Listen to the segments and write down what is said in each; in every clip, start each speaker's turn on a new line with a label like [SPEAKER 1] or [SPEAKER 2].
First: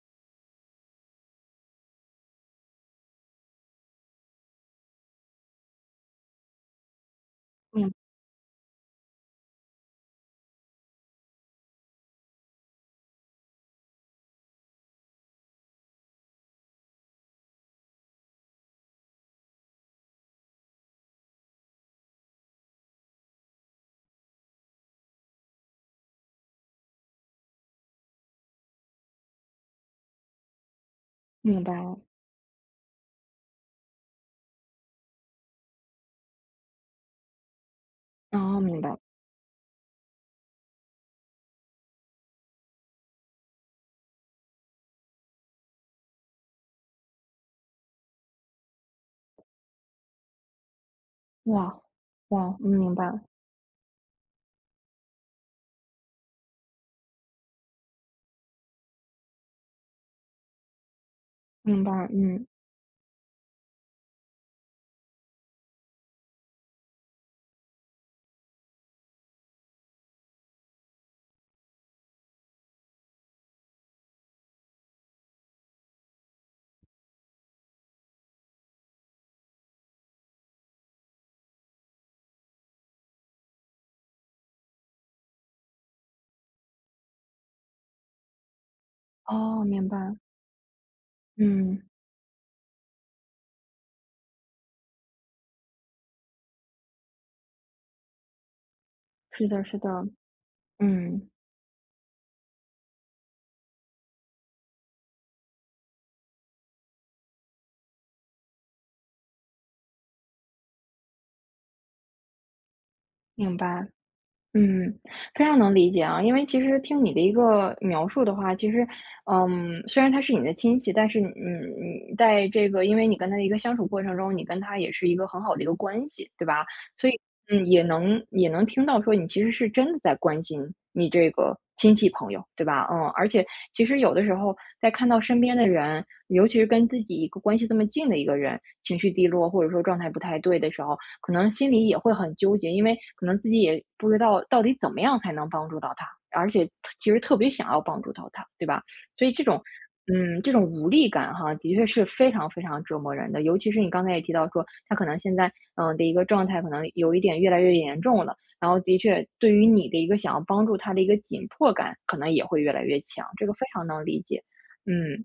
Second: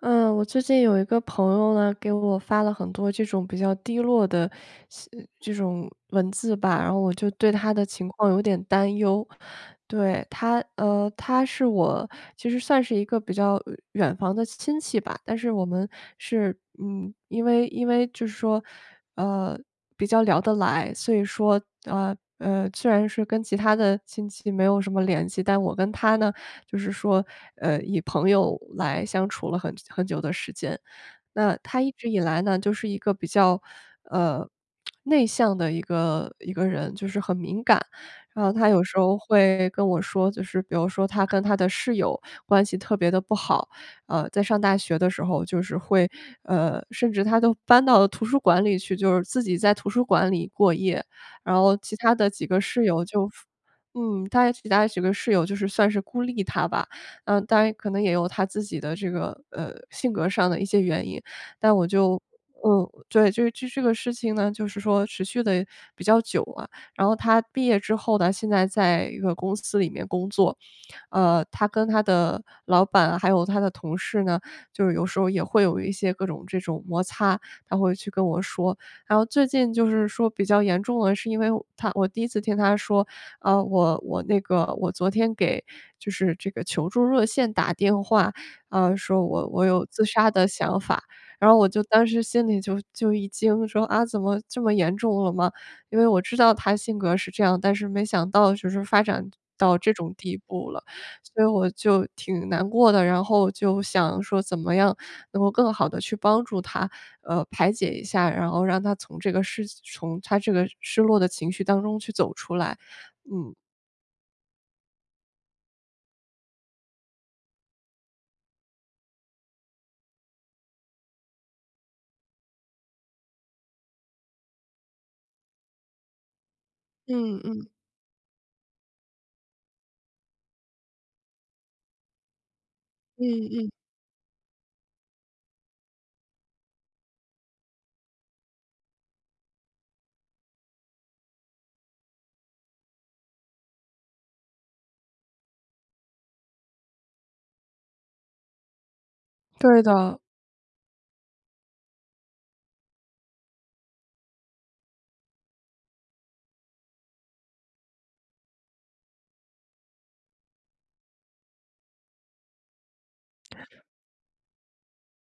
[SPEAKER 1] 嗯，我最近有一个朋友呢，给我发了很多这种比较低落的信这种文字吧，然后我就对他的
[SPEAKER 2] 明
[SPEAKER 1] 情况有点担忧。对，他是我其实算是一个比较远房的亲戚吧，但是我们是，因为就是说，呃，比较聊得来，所以说，虽然是跟其他的亲戚没有什么联系，但我跟他呢，就是说，以朋友来相处了很久的时间。那
[SPEAKER 2] 明白
[SPEAKER 1] 他一
[SPEAKER 2] 了，
[SPEAKER 1] 直以来呢，就是一个比较，呃，内向的一个人，就是很敏感。然后
[SPEAKER 2] 哦，
[SPEAKER 1] 他
[SPEAKER 2] 明
[SPEAKER 1] 有
[SPEAKER 2] 白
[SPEAKER 1] 时
[SPEAKER 2] 了，
[SPEAKER 1] 候会跟我说，就是比如说他跟他的室友关系特别的不好，在上大学的时候，就是会，甚至他都搬到图书馆里去，就是自己在图书馆里过夜。然后
[SPEAKER 2] 哇，
[SPEAKER 1] 其他的几
[SPEAKER 2] 哇，
[SPEAKER 1] 个
[SPEAKER 2] 嗯
[SPEAKER 1] 室
[SPEAKER 2] 明
[SPEAKER 1] 友
[SPEAKER 2] 白，
[SPEAKER 1] 他其他几个室友就是算是孤立他吧。当然可能也有他自己的这个，性格上的一些原因，但
[SPEAKER 2] 明
[SPEAKER 1] 我
[SPEAKER 2] 白，
[SPEAKER 1] 就
[SPEAKER 2] 嗯，
[SPEAKER 1] 对，这个事情呢，就是说持续的比较久啊。然后他毕业之后呢，现在在一个公司里面工作，她跟他的老板还有他的同事呢，就是有时候也会有一些各种这种摩擦，他会去跟我说。然后最近就是说比较严重的是因为我第一次听他说，我那个我昨天给就是这个求助热线打电话，啊，说我
[SPEAKER 2] 哦，
[SPEAKER 1] 有
[SPEAKER 2] 明
[SPEAKER 1] 自
[SPEAKER 2] 白，
[SPEAKER 1] 杀的想法。然后我就
[SPEAKER 2] 嗯，
[SPEAKER 1] 当时心里就一惊，说："啊，怎么这么严重了吗？"因为我知道他性格是这样，但是没想到就是发展
[SPEAKER 2] 是的，
[SPEAKER 1] 到
[SPEAKER 2] 是的，
[SPEAKER 1] 这种地步了，
[SPEAKER 2] 嗯，
[SPEAKER 1] 所以我就挺难过的。然后就想说怎么样能够更好的去帮助他，排解一下，然后让他从他这个失落的情绪当中去走出来，嗯。
[SPEAKER 2] 明白。嗯，非常能理解啊，因为其实听你的一个描述的话，其实，虽然他是你的亲戚，但是你在这个，因为你跟他的一个相处过程中，你跟他也是一个很好的一个关系，对吧？所以，
[SPEAKER 1] 嗯嗯
[SPEAKER 2] 也能听到说你其实是真的在关心你这个亲戚朋友，对吧？嗯，
[SPEAKER 1] 嗯
[SPEAKER 2] 而且
[SPEAKER 1] 嗯。
[SPEAKER 2] 其实有的时候在看到身边的人，尤其是跟自己一个关系这么近的一个人，情绪低落或者说状态不太对的时候。可能心里也会很纠结，因为可能自己也不知道到底怎么样才能帮助到他，而且其实特别想要帮助到他，对吧？所以这种，
[SPEAKER 1] 对的，
[SPEAKER 2] 嗯，这种无力感哈，的确是非常非常折磨人的。尤其是你刚才也提到说，他可能现在的一个状态可能有一点越来越严重了，然后的确对于你的一个想要帮助他的一个紧迫感，可能也会越来越强，这个非常能理解。嗯，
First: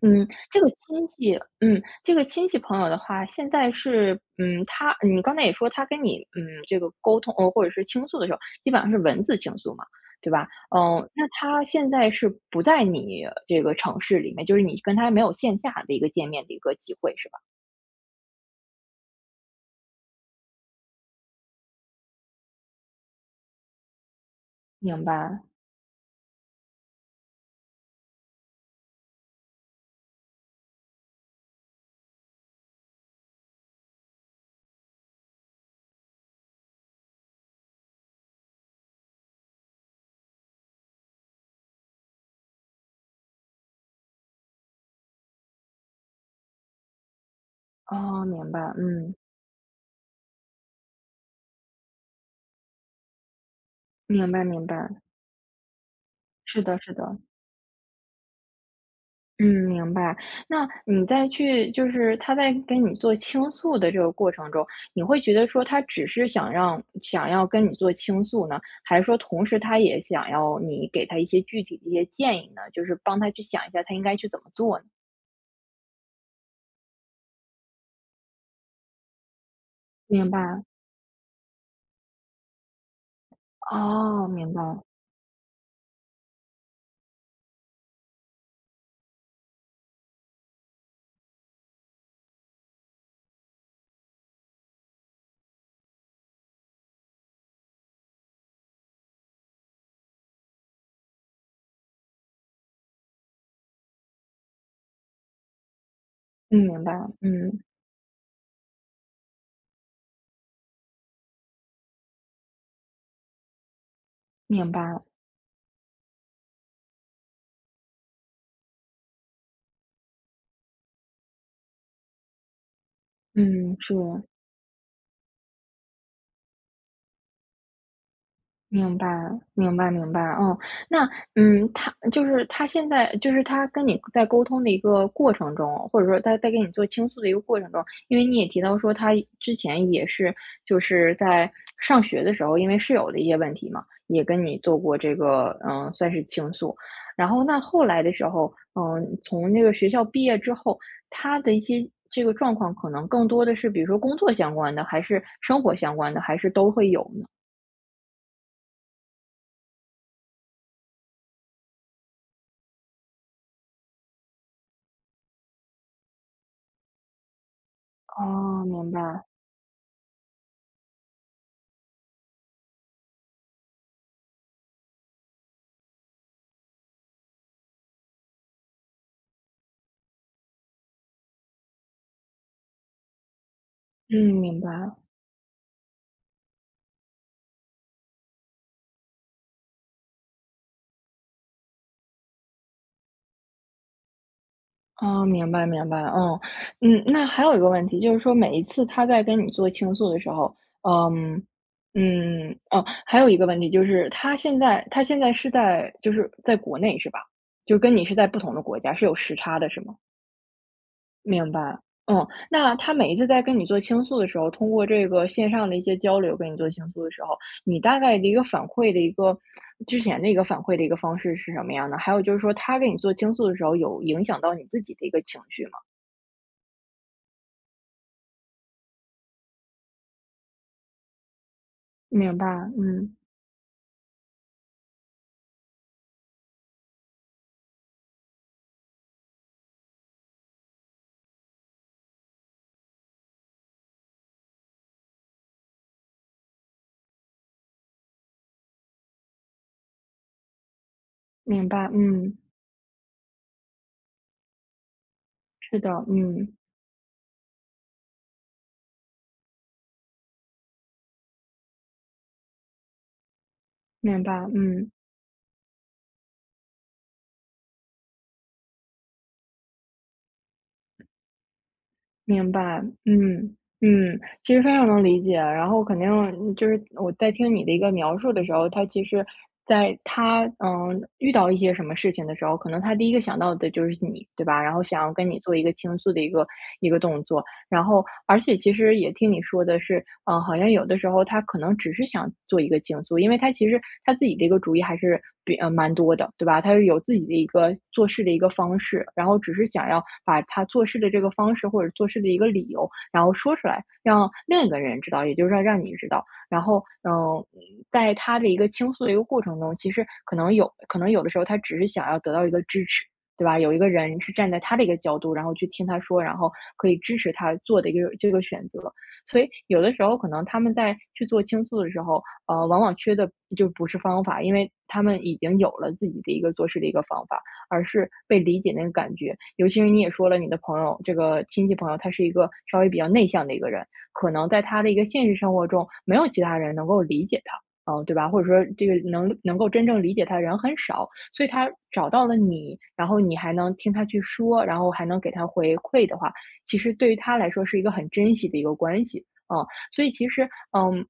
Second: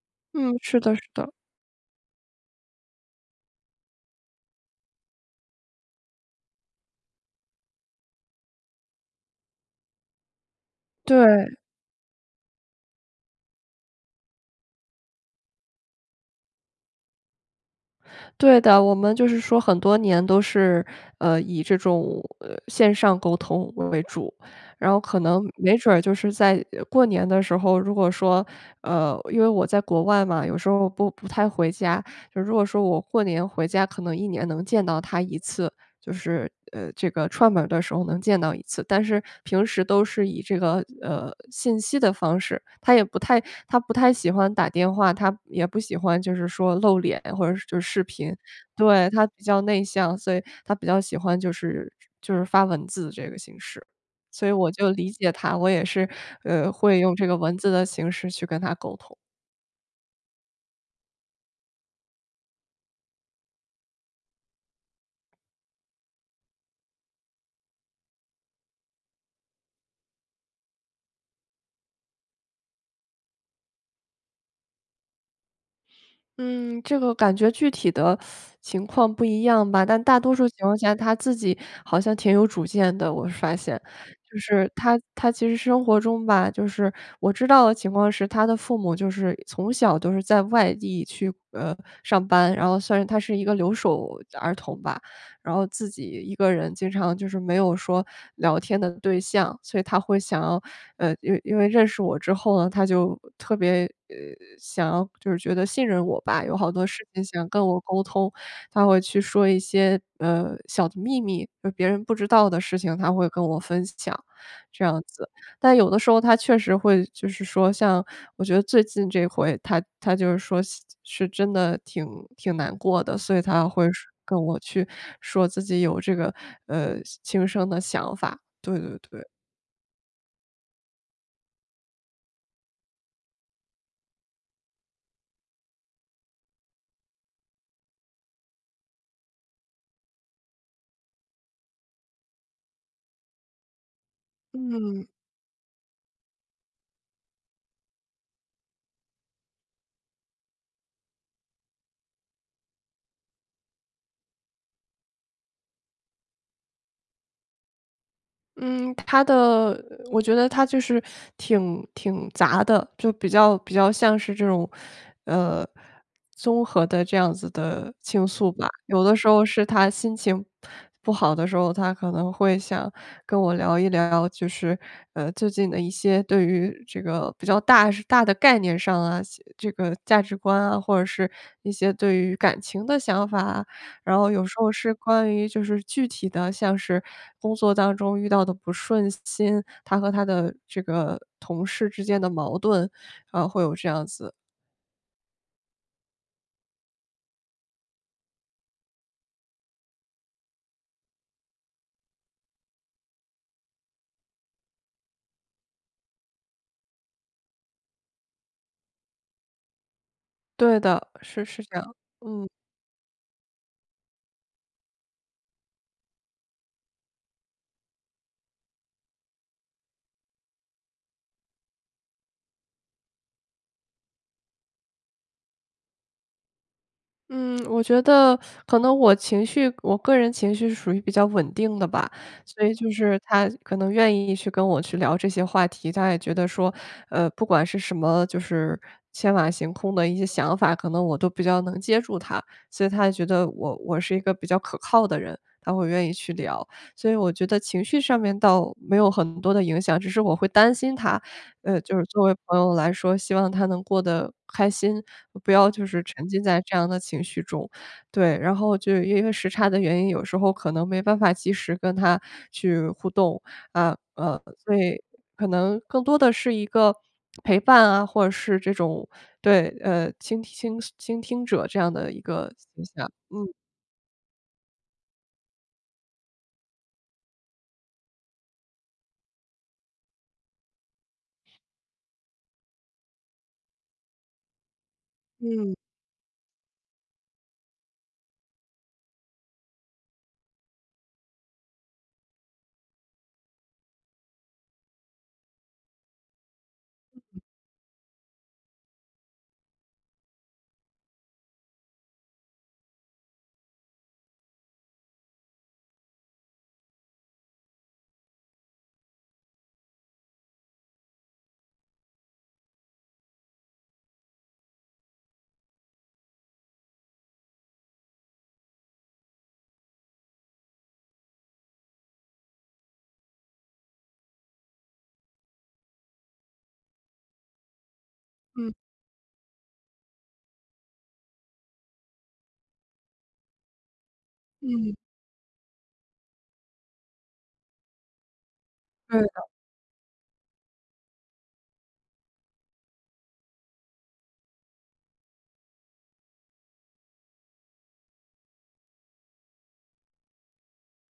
[SPEAKER 2] 嗯，
[SPEAKER 1] 嗯，
[SPEAKER 2] 这个
[SPEAKER 1] 是的是
[SPEAKER 2] 亲
[SPEAKER 1] 的，
[SPEAKER 2] 戚嗯，这个亲戚朋友的话，现在是他你刚才也说他跟你，这个沟通，或者是倾诉的时候，基本上是文字倾诉嘛，对吧？那
[SPEAKER 1] 对，
[SPEAKER 2] 他现在是不在你这个城市里面，就是你跟他没有线下的一个见面的一个机会，是吧？
[SPEAKER 1] 对的，我们就是说很多年都是，以这种，线上沟通为主，然后
[SPEAKER 2] 明
[SPEAKER 1] 可
[SPEAKER 2] 白，
[SPEAKER 1] 能没准儿就是在过年的时候，如果说，因为我在国外嘛，有时候不太回家，就如果说我过年回家，可能一年能见到他一次。就是这个串门儿的时候能见到一次，但是平时都是以这个信息的方式，他不太喜欢打电话，他也不喜欢就是说露脸或者是就是视
[SPEAKER 2] 哦，
[SPEAKER 1] 频，
[SPEAKER 2] 明白，
[SPEAKER 1] 对
[SPEAKER 2] 嗯，
[SPEAKER 1] 他比较内向，所以他比较喜欢就是发文字这个形式，
[SPEAKER 2] 明白
[SPEAKER 1] 所以
[SPEAKER 2] 明
[SPEAKER 1] 我就
[SPEAKER 2] 白，
[SPEAKER 1] 理解他，我也是
[SPEAKER 2] 是的是
[SPEAKER 1] 会用
[SPEAKER 2] 的。
[SPEAKER 1] 这个文字的形式去跟他沟通。
[SPEAKER 2] 嗯，明白。那你再去就是他在跟你做倾诉的这个过程中，你会觉得说他只是想要跟你做倾诉呢，还是说同时他也想要你给他一些具体的一些建议呢？就是帮他去想一下他应该去怎么做呢？
[SPEAKER 1] 嗯，这个感觉具体的情况不一样吧，但大
[SPEAKER 2] 明
[SPEAKER 1] 多数情
[SPEAKER 2] 白，
[SPEAKER 1] 况下他自己好像挺有主见的，我发现。
[SPEAKER 2] 哦，
[SPEAKER 1] 就
[SPEAKER 2] 明白，
[SPEAKER 1] 是他其实生活中吧，就是我知道的情况是，他的父母就是从小都是在外地去，上班，然后算是他是一个留守儿童吧。然后自己一个人经常就是没有说聊天的对象，所以他会想要，因为认识我之后呢，他就特别想要就是觉得信任我吧，有
[SPEAKER 2] 嗯，
[SPEAKER 1] 好
[SPEAKER 2] 明
[SPEAKER 1] 多
[SPEAKER 2] 白，
[SPEAKER 1] 事
[SPEAKER 2] 了，
[SPEAKER 1] 情想
[SPEAKER 2] 嗯，
[SPEAKER 1] 跟我沟通，他会去说一些小的秘密，就别人不知道的事情，他会跟我分享，
[SPEAKER 2] 明白，
[SPEAKER 1] 这样
[SPEAKER 2] 了，
[SPEAKER 1] 子。但有的时候他确实会就是说像我觉得最近这回他就是说是真的挺难过的，所以他
[SPEAKER 2] 嗯，
[SPEAKER 1] 会
[SPEAKER 2] 是。
[SPEAKER 1] 说跟我去说自己有这个，轻生的想法，对对
[SPEAKER 2] 明白，
[SPEAKER 1] 对。
[SPEAKER 2] 明白，明白。哦，那他就是他现在就是他跟你在沟通的一个过程中，或者说他在跟你做倾诉的一个过程中，因为你也提到说他之前就是在上学的时候，因为室友的一些问题嘛，也跟你做
[SPEAKER 1] 嗯
[SPEAKER 2] 过这个算是倾诉。然后那后来的时候，从那个学校毕业之后，他的一些这个状况可能更多的是，比如说工作相关的，还是生活相关的，还是都会有呢？
[SPEAKER 1] 嗯，我觉得他就是挺杂的，就比较像是这种，呃，综合的这样子的倾诉
[SPEAKER 2] 哦，
[SPEAKER 1] 吧。
[SPEAKER 2] 明
[SPEAKER 1] 有的
[SPEAKER 2] 白。
[SPEAKER 1] 时候是他心情不好的时候，他可能会想跟我聊一聊，就是最近的一些对于这个比较大是大的概念上啊，这个价值观啊，或者是一些对于感情的想法啊，然后
[SPEAKER 2] 嗯，
[SPEAKER 1] 有时
[SPEAKER 2] 明
[SPEAKER 1] 候是
[SPEAKER 2] 白。
[SPEAKER 1] 关于就是具体的，像是工作当中遇到的不顺心，他和他的这个同事之间的矛盾，啊，会有这样子。
[SPEAKER 2] 哦，明白明白，嗯。那还有一个问题，就是说每一次他在跟你做倾诉的时候，嗯，哦，还有一个问题就是他现在是在国内是吧？就跟你是在不同的国家，是有时差的是吗？
[SPEAKER 1] 对的，是
[SPEAKER 2] 明白，
[SPEAKER 1] 是这样，嗯。
[SPEAKER 2] 那他每一次在跟你做倾诉的时候，通过这个线上的一些交流跟你做倾诉的时候，你大概的一个反馈的一个之前的一个反馈的一个方式是什么样的？还有就是说，他跟你做倾诉的时候，有影响到你自己的一个情绪吗？
[SPEAKER 1] 嗯，我觉得可能我个人情绪是属于比较稳定的吧，
[SPEAKER 2] 明白，
[SPEAKER 1] 所以就
[SPEAKER 2] 嗯，
[SPEAKER 1] 是他可能愿意去跟我去聊这些话题，他也觉得说，不管是什么，就是天马行空的一些想法，可能我都比较能接住他，所以他也觉得我是一个比较可靠的人，他会愿意去聊，所以我觉得情绪上面倒没有很多的影响，只是我会担心他，
[SPEAKER 2] 明白，
[SPEAKER 1] 就是作为
[SPEAKER 2] 嗯，
[SPEAKER 1] 朋友来说，希望他能过得开心，不要
[SPEAKER 2] 是
[SPEAKER 1] 就
[SPEAKER 2] 的，
[SPEAKER 1] 是沉浸
[SPEAKER 2] 嗯，
[SPEAKER 1] 在这样的情绪中。对，然后就因为时差的原因，有时候可能没办法及时跟他去互动，啊，
[SPEAKER 2] 明白，
[SPEAKER 1] 所
[SPEAKER 2] 嗯。
[SPEAKER 1] 以可能更多的是一个陪伴啊，或者是这种对，倾听倾倾听者这样的一
[SPEAKER 2] 明
[SPEAKER 1] 个
[SPEAKER 2] 白，
[SPEAKER 1] 形象。嗯
[SPEAKER 2] 其实非常能理解。然后肯定就是我在听你的一个描述的时候，他其实在他遇到一些什么事情的时候，可能他第一个想到的就是你，对吧？然后想要跟你做一个
[SPEAKER 1] 嗯
[SPEAKER 2] 倾诉的一个动作。然后而且其实也听你说的是，好像有的时候他可能只是想做一个倾诉，因为他其实他自己的一个主意还是蛮多的，对吧？他是有自己的一个做事的一个方式，然后只是想要把他做事的这个方式或者做事的一个理由，然后说出来，让另一个人知道，也就是让你知道。然后，嗯，在他的一个倾诉的一个过程中，其实可能有的时候他只是想要得到一个支持，对吧？有一个人是站在他的一个角度，然后去听他说，然后可以支持他做的一个这个选择。所以有的时候可能他们在去做倾诉的时候，往往缺的就不是方法，因为他们已经有了自己的一个做事的一个方法，而是被理
[SPEAKER 1] 嗯
[SPEAKER 2] 解那个感觉。尤其是你也说了，你的朋友这个亲戚朋友，他是一个稍微比较内向的一个人，可能在他的
[SPEAKER 1] 嗯，
[SPEAKER 2] 一个现实生活中，没有其他人能够理解他。嗯，对吧？或者说这个
[SPEAKER 1] 对。
[SPEAKER 2] 能能够真正理解他的人很少，所以他找到了你，然后你还能听他去说，然后还能给他回馈的话，其实对于他来说是一个很珍惜的一个关系，嗯，所以其实，嗯，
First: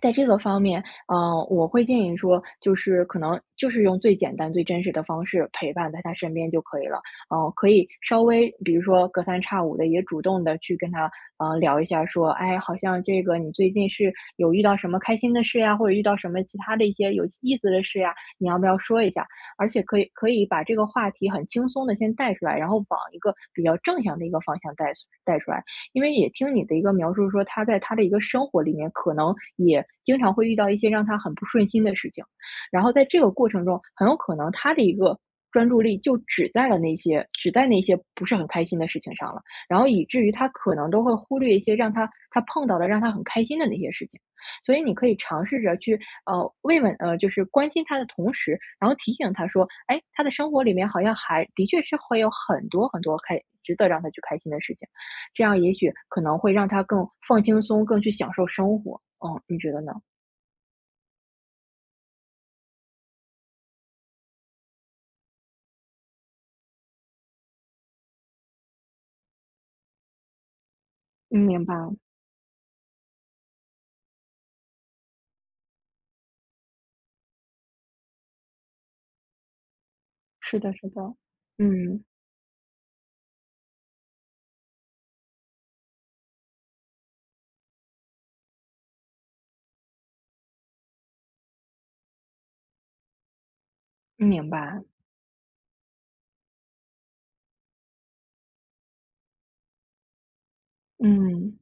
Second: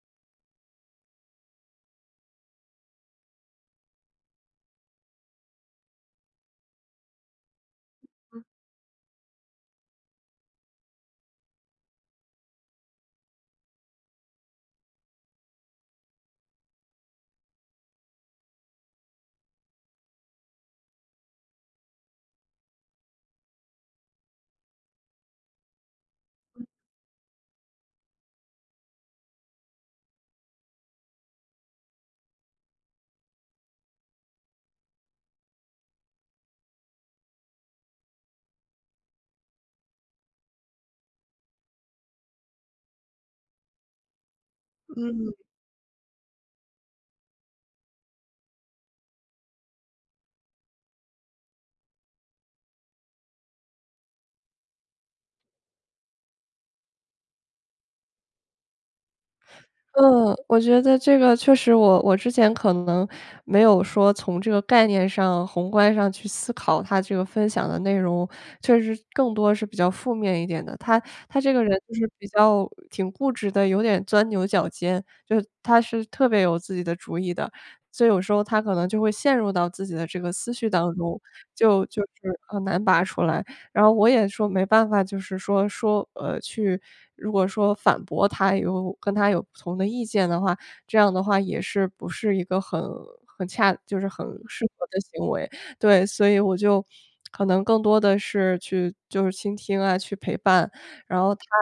[SPEAKER 2] 在这个方面，我会建议说，就是可能就是用最简单、最真实的方式陪伴在他身边就可以了，可以稍微比如说隔三差五的也主动的去跟他，聊一下说，哎，好像这个你最近是有遇到什么开心的事呀，或者遇到什么其他的一些有意思的事呀，你要不要说一下？而且可以把这个话题很轻松的先带出来，然后往一个比较正向的一个方向带出来。因为也听你的一个描述说，他在他的一个生活里面，可能也经常会遇到一些让他很不顺心的事情，然后在这个过程中，很有可能他的一个专注力就只在那些不是很开心的事情上了，然后以至于他可能都会忽略一些让他碰到的让他很开心的那些事情。所以你可以尝试着去慰问，就是关心他的同时，然后提醒他说，哎，他的生活里面好像还的确是会有很多很多值得让他去开心的事情，这样也许可能会让他更放轻松，更去享受生活。嗯，你觉得呢？
[SPEAKER 1] 嗯，我觉得这个确实我之前可能没有说从这个概念上、宏观上去思考他这个分享的内容，确实更多是比较负面一点的。他
[SPEAKER 2] 嗯，
[SPEAKER 1] 他这个
[SPEAKER 2] 明
[SPEAKER 1] 人
[SPEAKER 2] 白，
[SPEAKER 1] 就是比较挺固执的，有点钻牛角尖，就是他是特别有自己的主意的，所以有时候他可能就会陷入到自己的这个思
[SPEAKER 2] 是
[SPEAKER 1] 绪
[SPEAKER 2] 的，是
[SPEAKER 1] 当
[SPEAKER 2] 的，
[SPEAKER 1] 中，就
[SPEAKER 2] 嗯，
[SPEAKER 1] 是很难拔出来。然后我也说没办法，就是说去如果说反驳他，有跟他有不同的意见的话，这样的话也是不是一个很很恰就是很
[SPEAKER 2] 明
[SPEAKER 1] 适
[SPEAKER 2] 白。
[SPEAKER 1] 合的行为。对，所以我就可能更多的是去就是倾听啊，去陪伴，然后他
[SPEAKER 2] 嗯，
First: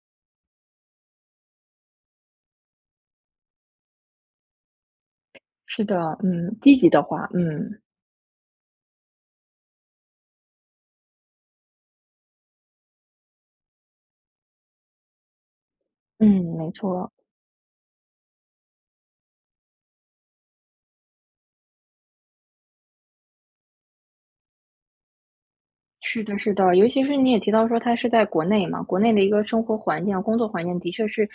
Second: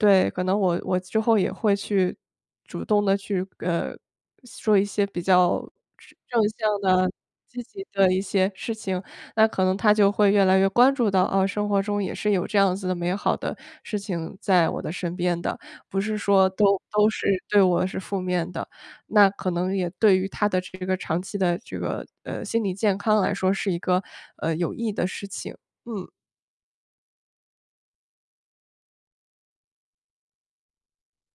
[SPEAKER 1] 对，可能我之后也会去主动的去，说一些比较
[SPEAKER 2] 是的，
[SPEAKER 1] 正
[SPEAKER 2] 嗯，积
[SPEAKER 1] 向
[SPEAKER 2] 极的
[SPEAKER 1] 的、
[SPEAKER 2] 话，
[SPEAKER 1] 积
[SPEAKER 2] 嗯。
[SPEAKER 1] 极的一些事情，那可能他就会越来越关注到，啊，生活中也是有这样子的美好的事情在我的身边的，不是
[SPEAKER 2] 嗯，
[SPEAKER 1] 说都
[SPEAKER 2] 没
[SPEAKER 1] 都
[SPEAKER 2] 错。
[SPEAKER 1] 是对我是负面的。那可能也对于他的这个长期的这个，心理健康来说是一个，有益的事情，嗯。
[SPEAKER 2] 是的，是的，尤其是你也提到说他是在国内嘛，国内的一个生活环境啊、工作环境的确是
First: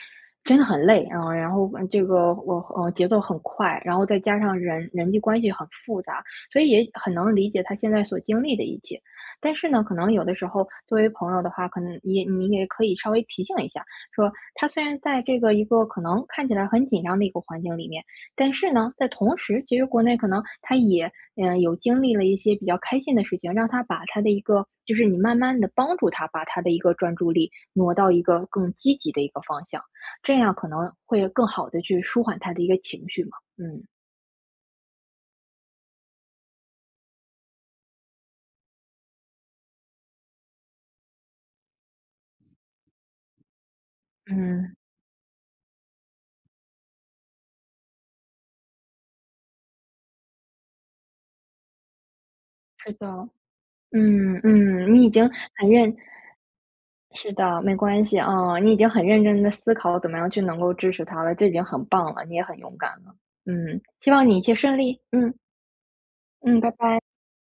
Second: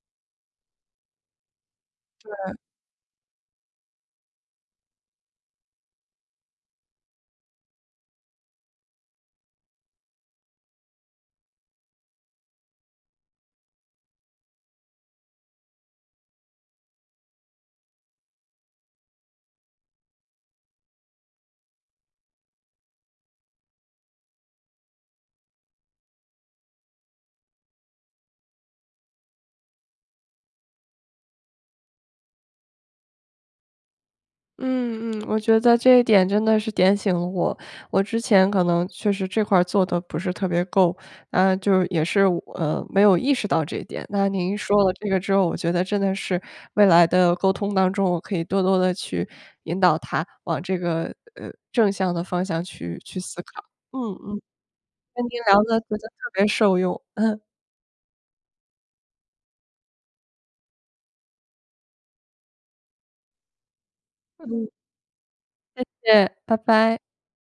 [SPEAKER 2] 真的很累啊，然后这个节奏很快，然后再加上人际关系很复杂，所以也很能理解他现在所经历的一切。但是呢，可能有的时候作为朋友的话，可能也你也可以稍微提醒一下，说他虽然在这个一个可能看起来很紧张的一个环境里面，但是呢，在同时，其实国内可能他也，有经历了一些比较开心的事情，让他把他的一个就是你慢慢的帮助他把他的一个专注力挪到一个更积极的一个方向，这样可能会更好的去舒缓他的一个情绪嘛。嗯。
[SPEAKER 1] 嗯嗯，我觉得这一点真的是点醒了我。我之前可能确实这块儿做的不是特别够，啊，就是也是没有意识到这一点。那您
[SPEAKER 2] 嗯，
[SPEAKER 1] 说了这个之后，我觉得真的是未来的沟通当中，我可以多多的去引导他往这个正向的方向
[SPEAKER 2] 是
[SPEAKER 1] 去
[SPEAKER 2] 的。
[SPEAKER 1] 思考。嗯
[SPEAKER 2] 嗯
[SPEAKER 1] 嗯，
[SPEAKER 2] 嗯，你已
[SPEAKER 1] 跟
[SPEAKER 2] 经
[SPEAKER 1] 您聊
[SPEAKER 2] 很
[SPEAKER 1] 的觉
[SPEAKER 2] 认
[SPEAKER 1] 得特别受用。
[SPEAKER 2] 是
[SPEAKER 1] 嗯
[SPEAKER 2] 的，没关系，啊，你已经很认真的思考怎么样去能够支持他了，这已经很棒了，你也很勇敢了。希望你一切
[SPEAKER 1] 嗯，
[SPEAKER 2] 顺利，嗯，
[SPEAKER 1] 谢谢，拜
[SPEAKER 2] 嗯，拜
[SPEAKER 1] 拜。
[SPEAKER 2] 拜。